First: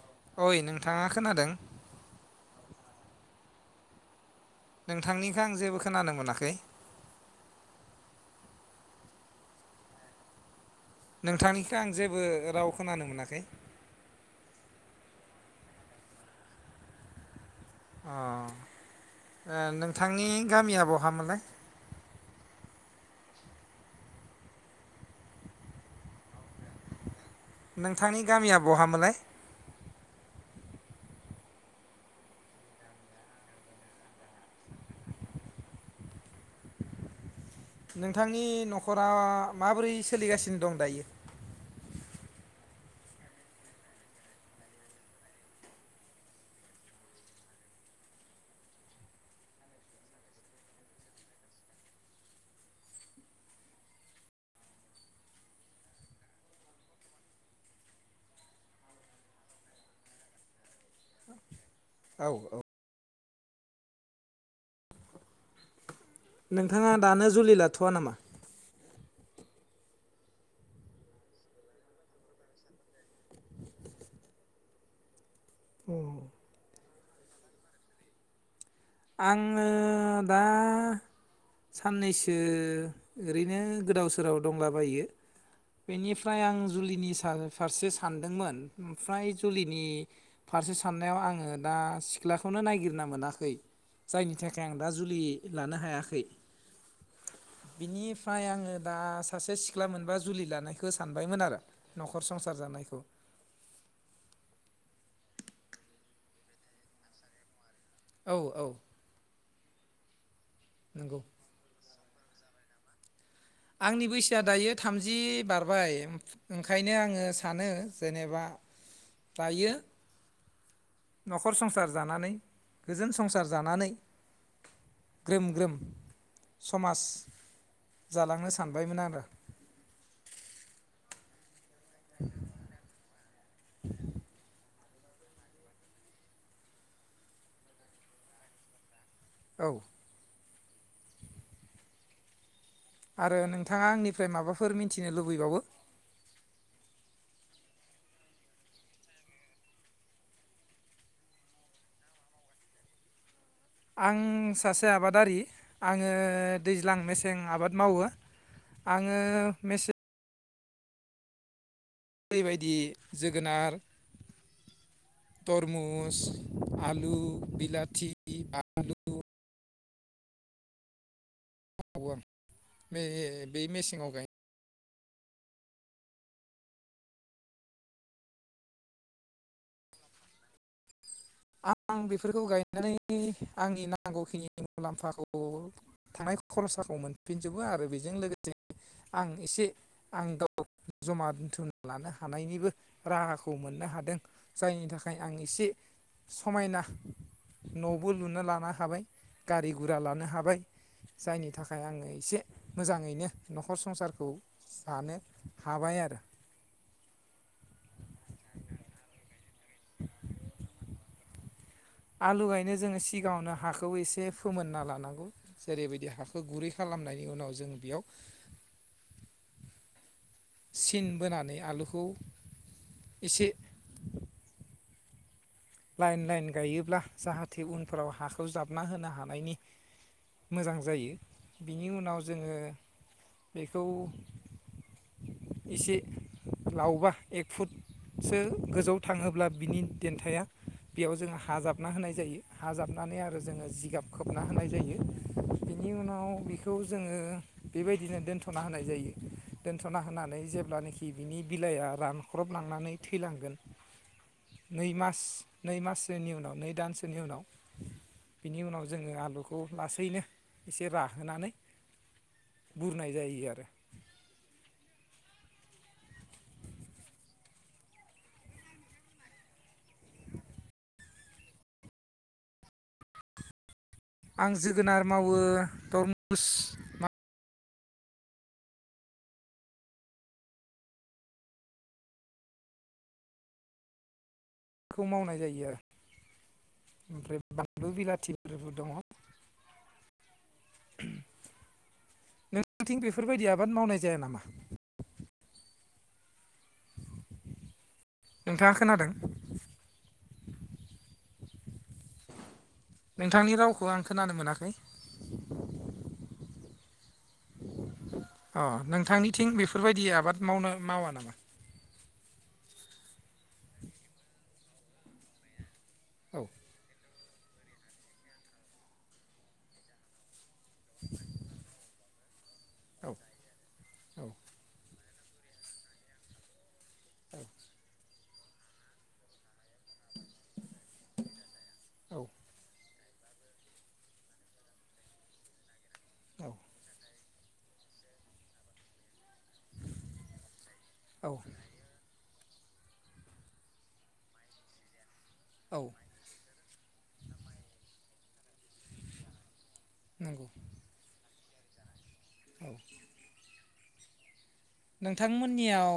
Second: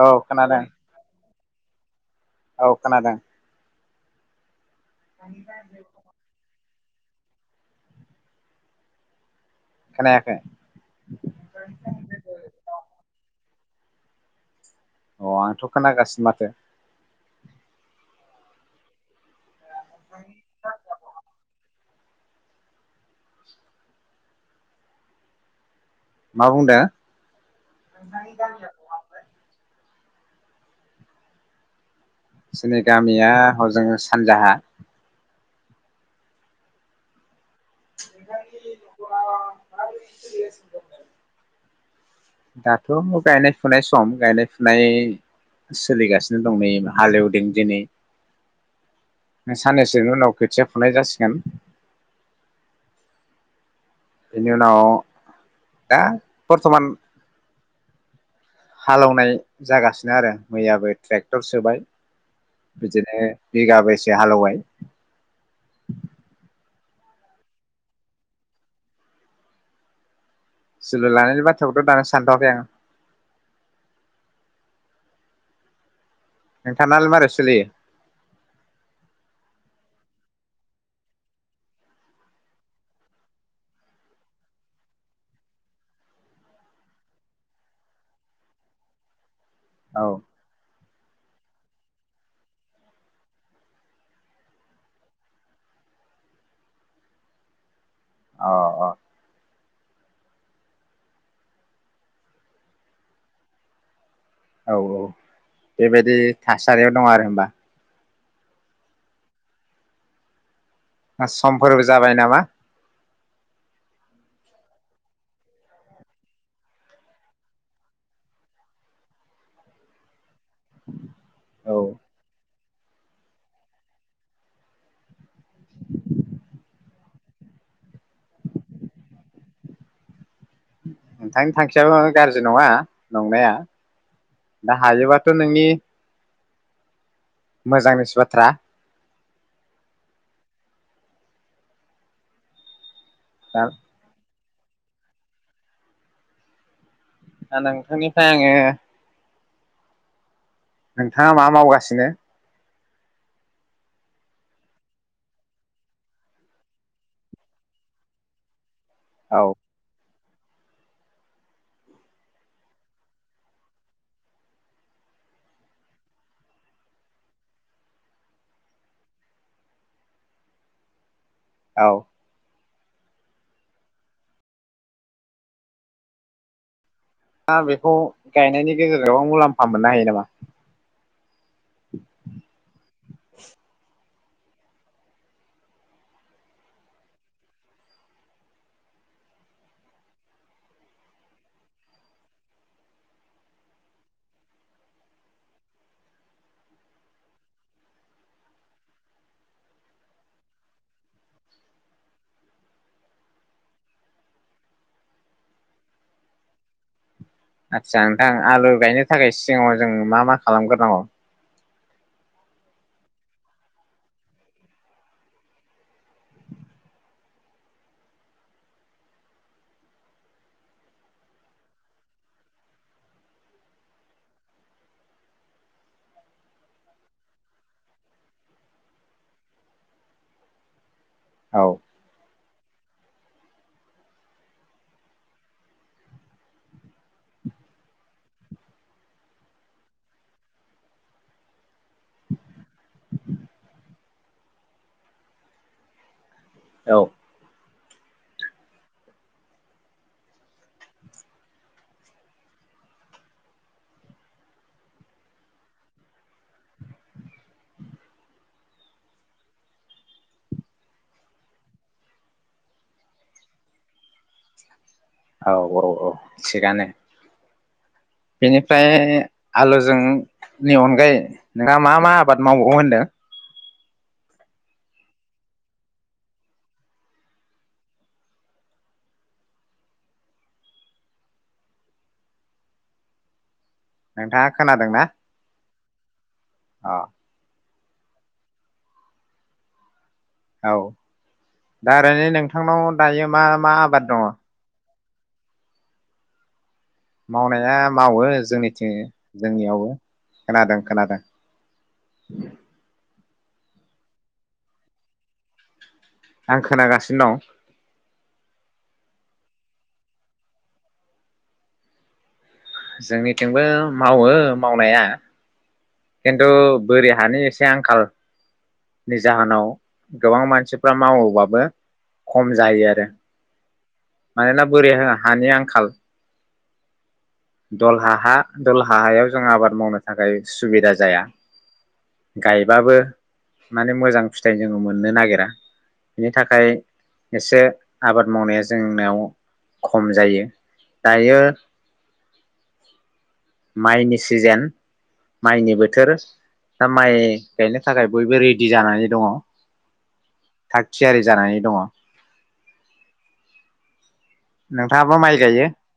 औ खोनादों ओइ नोंथाङा खोनादों। औ खोनादों। नोंथांनिखौ आं जेबो खोनानो मोनाखै खोनाखै? नोंथांनिखै आं जेबो राव खोनानो मोनाखै। अ आंथ' खोनागासिनो माथो। ओ। नोंथांनि गामिया बहा मोनलाय? मा बुंदों? नोंथांनि गामिया बहामोनलाय? जोंनि गामिया हजों सानजाहा। नोंथांनि न'खरा माबोरै सोलिगासिनो दं दायो? दाथ' गायनाय फुनाय सम गायनाय फुनाय सोलिगासिनो दं नै हालेवदों दिनै साननैसोनि उनाव खोथिया फुनाय जासिगोन। बेनि उनाव दा बर्थमान हालेवनाय जागासिनो आरो मैयाबो ट्रेक्टर सोबाय। औ औ बिदिनो बिगाबो बेसे हालेवबाय नोंथाङा दानो जुलि लाथ'वा नामा? जुलि लानायनि बाथ्राखौथ' दानो सानथ'आखै आं। अ। नोंथां नालाय मारै सलियो? आङो दा साननैसो ओरैनो गोदाव सोराव दंलाबायो बेनिफ्राय आं जुलिनि सा फारसे सानदोंमोन ओमफ्राय जुलिनि औ फारसे साननायाव आङो दा सिख्लाखौनो नायगिरना मोनाखै। जायनि थाखाय आं दा जुलि लानो हायाखै। बिनिफ्राय अ आङो दा सासे सिख सिख्ला मोनबा जुलि लानायखौ सानबायमोन आरो न'खर संसार जानायखौ। औ औ बेबायाददि थासारियाव दं आरो होनबा औ औ नंगौ सम्फोर जाबाय नामा आंनि बैसोआ दायो थामजि बारबाय ओंखायनो आङो सानो जेनेबा दायो न'खर औ संसार जानानै गोजोन संसार जानानै ग्रोम ग्रोम समाज जालांनो सानबायमोन आरो नोंथां थांखियाबो गाज्रि नङा नंनाया दा हायोबाथ' नोंनि मोजांनिसो बाथ्रा औ आरो दा नोंथाङा आंनिफ्राय माबा फोर मिन्थिनो लुबैबावो दा नोंथांनिफ्राय आङो नोंथाङा मा मावगासिनो आं सासे आबादारि आङो दैज्लां मेसें आबाद मावो आङो औ मेसे ओरैबायदि जोगोनार तरमुस आलु बिलाथि आलु औ बे बे मेसेंआव गाय दा बेखौ गायनायनि गेजेराव मुलाम्फा मोननो हायो नामा आं बेफोरखौ गायनानै आंनि नां नांगौखिनि मुलाम्फाखौ थांनाय खरसाखौ मोनफिनजोबो आरो बेजों लोगोसे आं एसे आं गाव जमा दोनथुमना लानो हानायनिबो राहाखौ मोननो हादों जायनि थाखाय आं एसे समायना न'बो लुनो लानो हाबाय, गारि-गुरा लानो हाबाय जायनि थाखाय आङो एसे मोजाङैनो न'खर संसारखौ जानो हाबाय आरो। आदसा नोंथां आलु गायनो थाखाय सिगाङाव जों मा मा खालामग्रोनांगौ? आलु गायनो जोङो सिगाङावनो हाखौ एसे फोमोनना लानांगौ जेरै बायदि हाखौ गुरै खालामनायनि उनाव जों बेयाव सिन बोनानै आलुखौ एसे लाइन लाइन गायोब्ला जाहाथे उनफोराव हाखौ जाबना होनो हानायनि मोजां जायो। औ बिनि उनाव जोङो बेखौ एसे लावबा एक फुटसो गोजौआव थाङोब्ला बिनि देन्थाया बेयाव जोङो हाजाबना होनाय जायो हाजाबनानै आरो जोङो जिगाब खोबना होनाय जायो। बिनि उनाव बेखौ औ जोङो बेबायदिनो दोनथ'ना होनाय जायो दोनथ'ना होनानै जेब्लानोखि बिनि बिलाइआ रानख्रबलांनानै थैलांगोन नै मास नै माससोनि उनाव नै दानसोनि उनाव बिनि उनाव जोङो आलुखौ लासैनो एसे राहोनानै बुरनाय जायो आरो औ औ औ थिगानो बेनिफ्राय आलुजोंनि अनगायै नोंहा मा मा आबाद मावबावो होनदों? आं जोगोनार मावो, तरमुस नोंथाङा बे खोनादोंना खौ मावनाय जायो आरो अ ओमफ्राय बानलु बिलाथिफोरबो दङ औ दा ओरैनो नोंथांनाव नोंथांथिं दायो मा बेफोरबायदि मा मावनाय आबाद जाया दङ? नामा मावनाया मावो नोंथाङा जोंनिथिं खोनादों जोंनियावबो खोनादों खोनादों नोंथांनि रावखौ आं खोनानो मोनाखै। आं खोनागासिनो दं। अ नोंथांनिथिं बेफोरबायदि आबाद मावनो मावा नामा? जोंनिथिंबो मावो मावनाया। औ खिन्थु बोरि हा नि एसे आंखालनि जाहोनाव गोबां मान सिफ्रा मावोबाबो खम जायो आरो औ औ मानोना बोरि हानि आंखाल दलहा हा, दलहा हायाव जों आबाद मावनो थाखाय सुबिदा जाया गायबाबो माने मोजां फिथाइ जोङो मोननो नागिरा। बिनि थाखाय एसे आबाद मावनाया जोंनाव खम जायो। औ दायो माइनि सिजेन माइनि औ बोथोर दा माइ गायनो थाखाय बयबो रेडि जानानै दङ। नंगौ थाग थियारि जानानै दङ औ नोंथाङाबो माइ गायो नोंथांमोननियाव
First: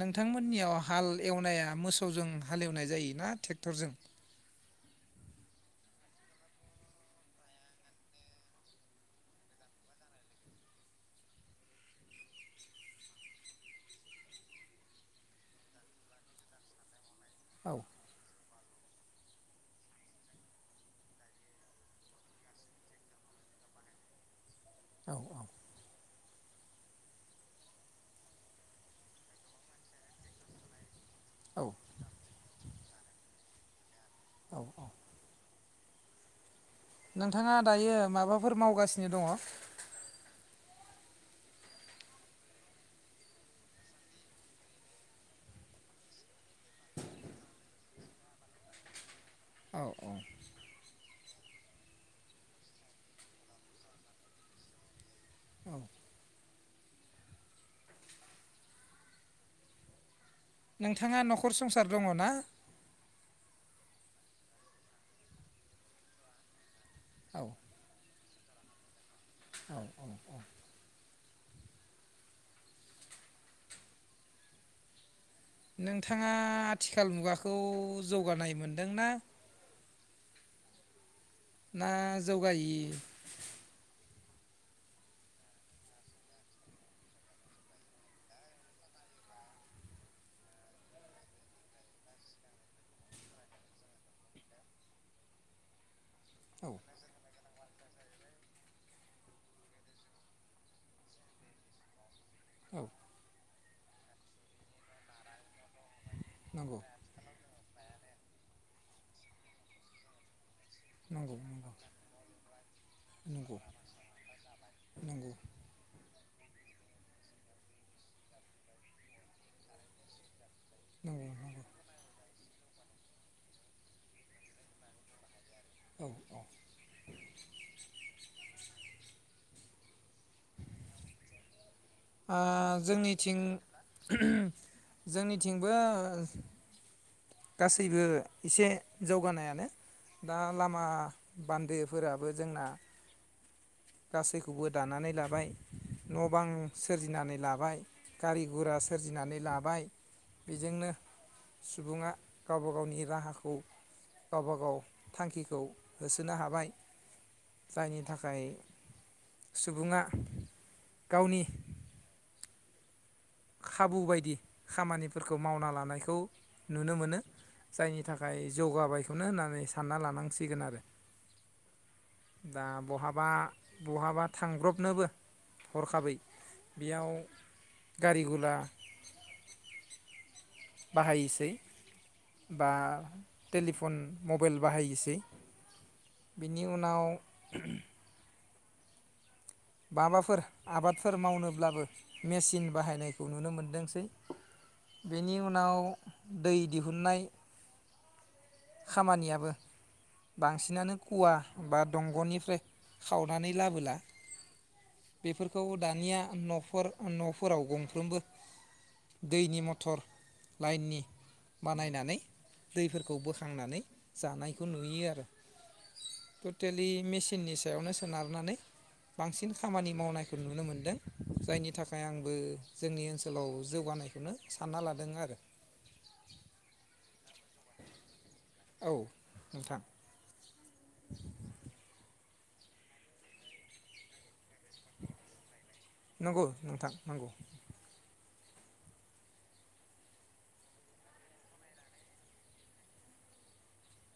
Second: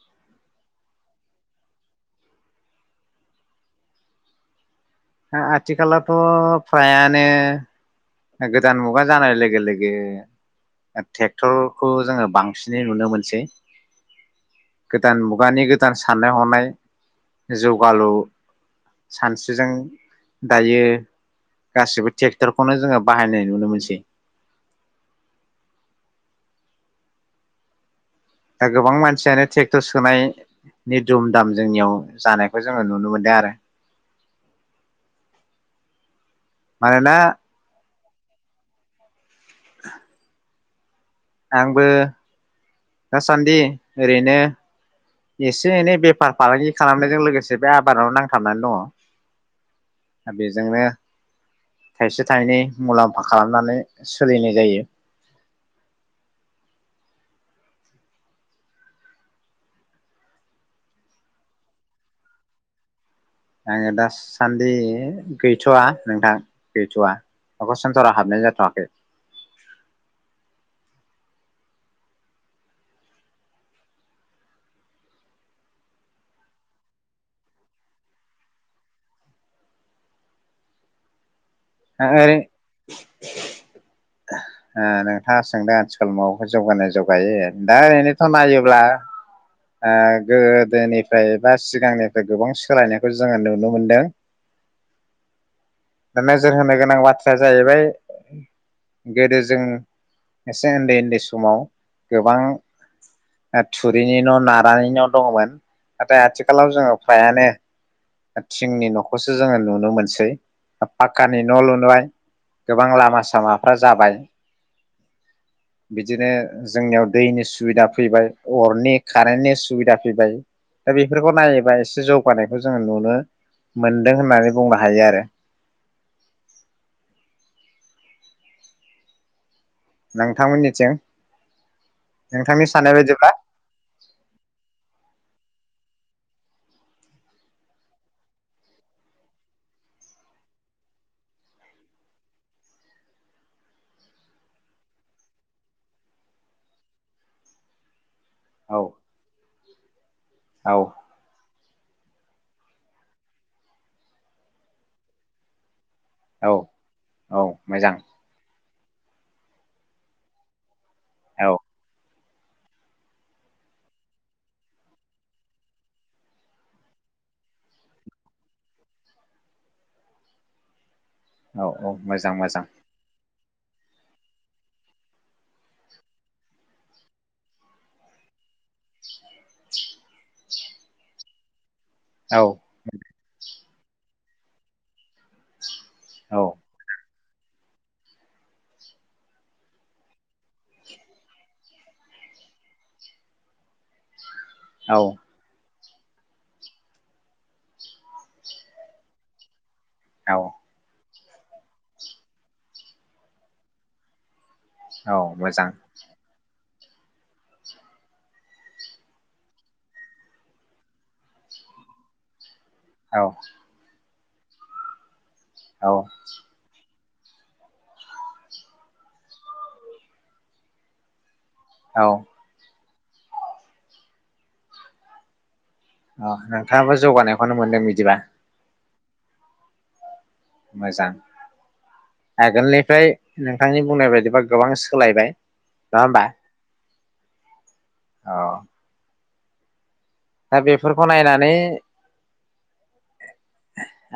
नोंथांमोननियाव हाल एवनाया मोसौजों हालेवनाय जायोना टेक्टरजों? आथिखालावथ' फ्रायानो गोदान मुगा जानाय लोगो लोगो टेक्टरखौ जोङो बांसिनै नुनो मोनसै गोदान मुगानि गोदान साननाय हनाय औ जौगालु सानस्रिजों दायो गासिबो टेक्टरखौनो जोङो बाहायनाय नुनो मोनसै औ औ दा गोबां मानसियानो ट्रेक्टर सोनाय नि दुम दाम औ जोंनियाव जानाय खौ जोङो नुनो मोनदों आरो [inaudible] मानोना नोंथाङा दायो माबाफोर मावगासिनो दङ। [unintelligible] आंबो दासान्दि ओरैनो एसे एनै बेफार फालांगि खालामनायजों लोगोसे बे आबादाव नांथाबनानै दङ। औ औ बेजोंनो थाइसे थाइनै मुलाम्फा खालामनानै सोलिनाय जायो। औ नोंथाङा न'खर संसार दङ ना? आङो दासान्दि गैथ'वा नोंथां। गैथ'आ औ न'खर संसाराव हाबनाय जाथ थाङाखै। औ औ औ। नोंथाङा आथिखाल मुगाखौ जौगानाय मोनदोंना? ना जौगायि ओ नोंथाङा सोंदों आथिखाल मुगाखौ जौगानाय जौगायि दा ओरैनोथ' नायोब्ला ओ गोदोनिफाय बा सिगांनिफाय गोबां सोलायनायखौ जोङो नुनो मोनदों [unintelligible] नोजोर औ होनो गोनां बाथ्राया जाहैबाय। गोदो जों एसे ओन्दै ओन्दै समाव गोबां औ ओ थुरिनि न' नारानि न‌' दङमोन। नाथाय आथिखालाव नंगौ जोङो फ्रायानो थिंनि न'खौसो जोङो नुनो मोनसै। नंगौ पाक्कानि न' नंगौ लुनाय गोबां लामा नंगौ सामाफ्रा जाबाय नंगौ बिद बिदिनो जोंनियाव दैनि सुबिदा फैबाय अरनि कारेननि सुबिदा फैबाय। दा बेफोरखौ नंगौ नंगौ नायोबा एसे जौ [unintelligible] जोङो नुनो मोनदों होननानै बुंनो हायो आरो। औ औ [unintelligible] नोंथांमोननिथिं ओ नोंथांनि साननाय बायदिब्ला जोंनिथिं [unintelligible] जोंनिथिंबो गासैबो एसे जौगानायानो दा लामा बान्दोफोराबो जोंना गासैखौबो दानानै लाबाय न'-बां सोरजिनानै लाबाय। गारि-गुरा औ सोरजिनानै लाब बाय। औ बेजोंनो सुबुङा गावबा गावनि राहाखौ गावबा गाव थांखिखौ होसोनो औ हाबाय औ मोजां जायनि थाखाय सुबुंआ। गावनि औ खाबु बायदि खामानिफोरखौ मावना लानायखौ नुनो मोनो जायनि थाखाय जौगाबायखौनो होननानै सानना लानांसिगोन आरो औ औ मोजां मोजां दा बहाबा बहाबा थांब्रबनोबो हरखाबै बेयाव गारिगुला बाहायसै औ बा टेलिफन मबाइल बाहायसै औ बिनि उनाव [unintelligible] माबाफोर आबादफोर मावनोब्लाबो मेचिन बाहायनायखौ नुनो मोनदोंसै औ बेनि उनाव दै दिहुननाय खामानियाबो औ बांसिनानो खुवा बा दंगनिफ्राय खावनानै लाबोला औ बेफोरखौ मोजां दानिया न फोर नफोराव गंफ्रोमबो दैनि मटर लाइननि बानायनानै दैफोरखौ औ बोखांनानै जानायखौ नुयो आरो औ मेसिननि सायावनो सोनारनानै बांसिन खामानि मावनायखौ नुनो मोनदों जायनि थाखाय औ आंबो जोंनि ओनसोलाव जौगानायखौनो सानना लादों आरो अ नोंथाङाबो जौगानायखौनो मोनदों बिदिबा औ नोंथां मोजां आगोलनिफ्राय नोंथांनि बुंनाय बायदिबा गोबां सोलायबाय नङा होमबा? नंगौ नोंथां नंगौ औ दा बेफोरखौ नायनानै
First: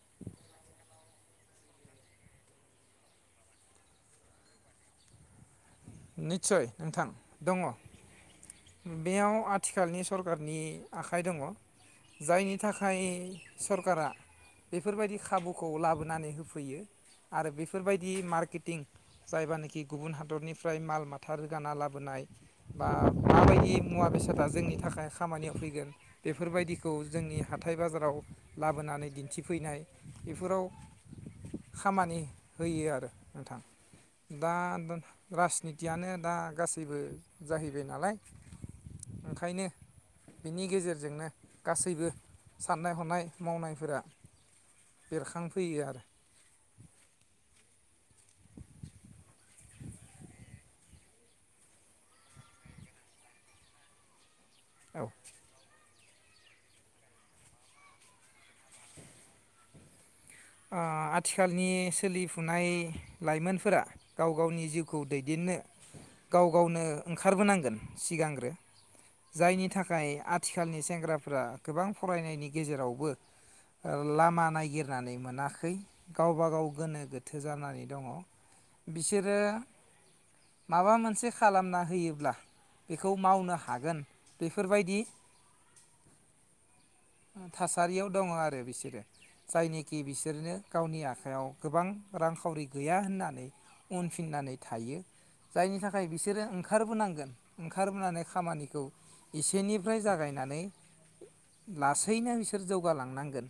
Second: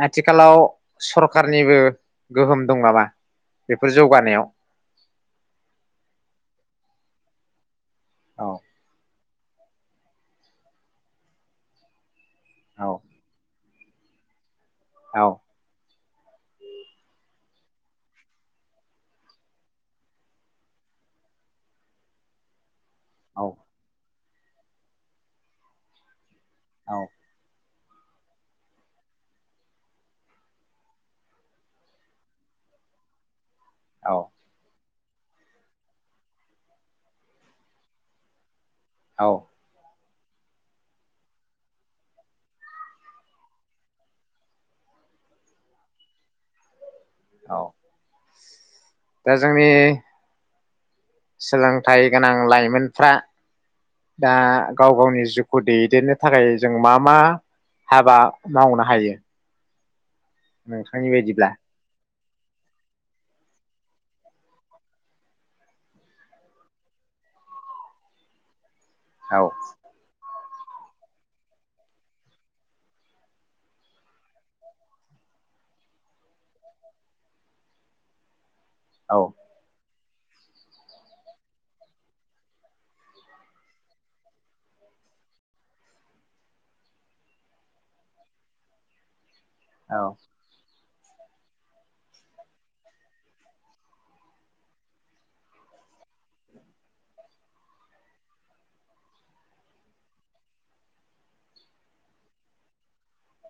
आथिखालाव सरखारनिबो गोहोम दं नामा बेफोर जौगानायाव नितसय नोंथां दङ औ बेयाव आथिखालनि सरकारनि आखाइ दङ जायनि औ थाखाय सरकारा बेफोरबायदि औ खाबुखौ लाबो नानै होफैयो आरो बेफोरबायदि मार्केटिं जायबानखि गुबुन हादरनि फ्राय माल माथा रोगाना लाबोनाय बा औ माबायदि मुवा बेसाद दा जोंनि थाखाय खामानियाव फैगोन बेफोरबायदिखौ जोंनि ह थाय बाजाराव लाबोनानै दिन्थिफैनाय बेफोराव खामानि होयो आरो। नोंथां औ दा राजनितियानो दा गासैबो जाहैबाय नालाय औ ओंखायनो बेनि गेजेरजोंनो गासैबो सान्नाय हनाय मावनाय फोरा बेरेखांफोयो आरो। औ [inaudible] दा जोंनि सोलोंथाइ गोनां लाइमोनफ्रा दा‌ गाव औ गावनि जिउखौ दैैदेननो थाखाय जों मा मा हाबा मावनो हायो? नोंथांनि बायदिब्ला आथिखालनि सोलिफु फुनाय लाइमोनफोरा गाव गावनि जिउखौ दैदेननो गाव गावनो ओंखारबोनांगोन सिगांग्रो औ जायनि थाखाय आ थिखालनि सेंग्राफ्रा गोबां फरायनायनि गेजेरावबो लामा नायगिरनानै मोनाखै गावबा गाव गोनो गोथो जानानै दङ' औ बिसोरो माबा मोनसे खालामना होयोब्ला बेखौ मावनो हागोन बेफोरबायदि थासारियाव दङ आरो बिसोरो। जायनोखि औ बिसोरनो गावनि आखायाव गोबां रांखावरि गैया होननानै उनफिननानै थायो जायनि थाखाय बिसोरो ओंखारबोनांगोन ओंखारबोनानै खामानिखौ एसेनिफ्राय जागायनानै लासैनो बिसोर जौगालांनांगोन।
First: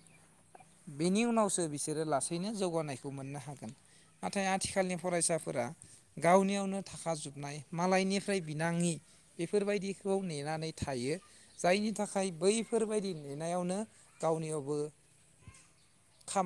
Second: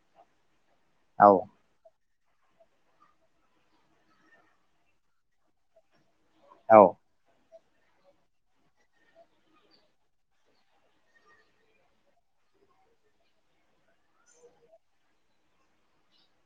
बेनि औ उनावसो बिसोरो लासै बेनो जौगानायखौ मोननो हागोन नाथाय आथिखालनि फरायसाफोरा गावनियावनो औ थाखा जोबनाय। मालायनिफ्राय बिनाङि बेफोरबायदिखौ नेनानै थायो जायनि थाखाय बै फोरबायदि नेनायावनो गावनियावबो खामा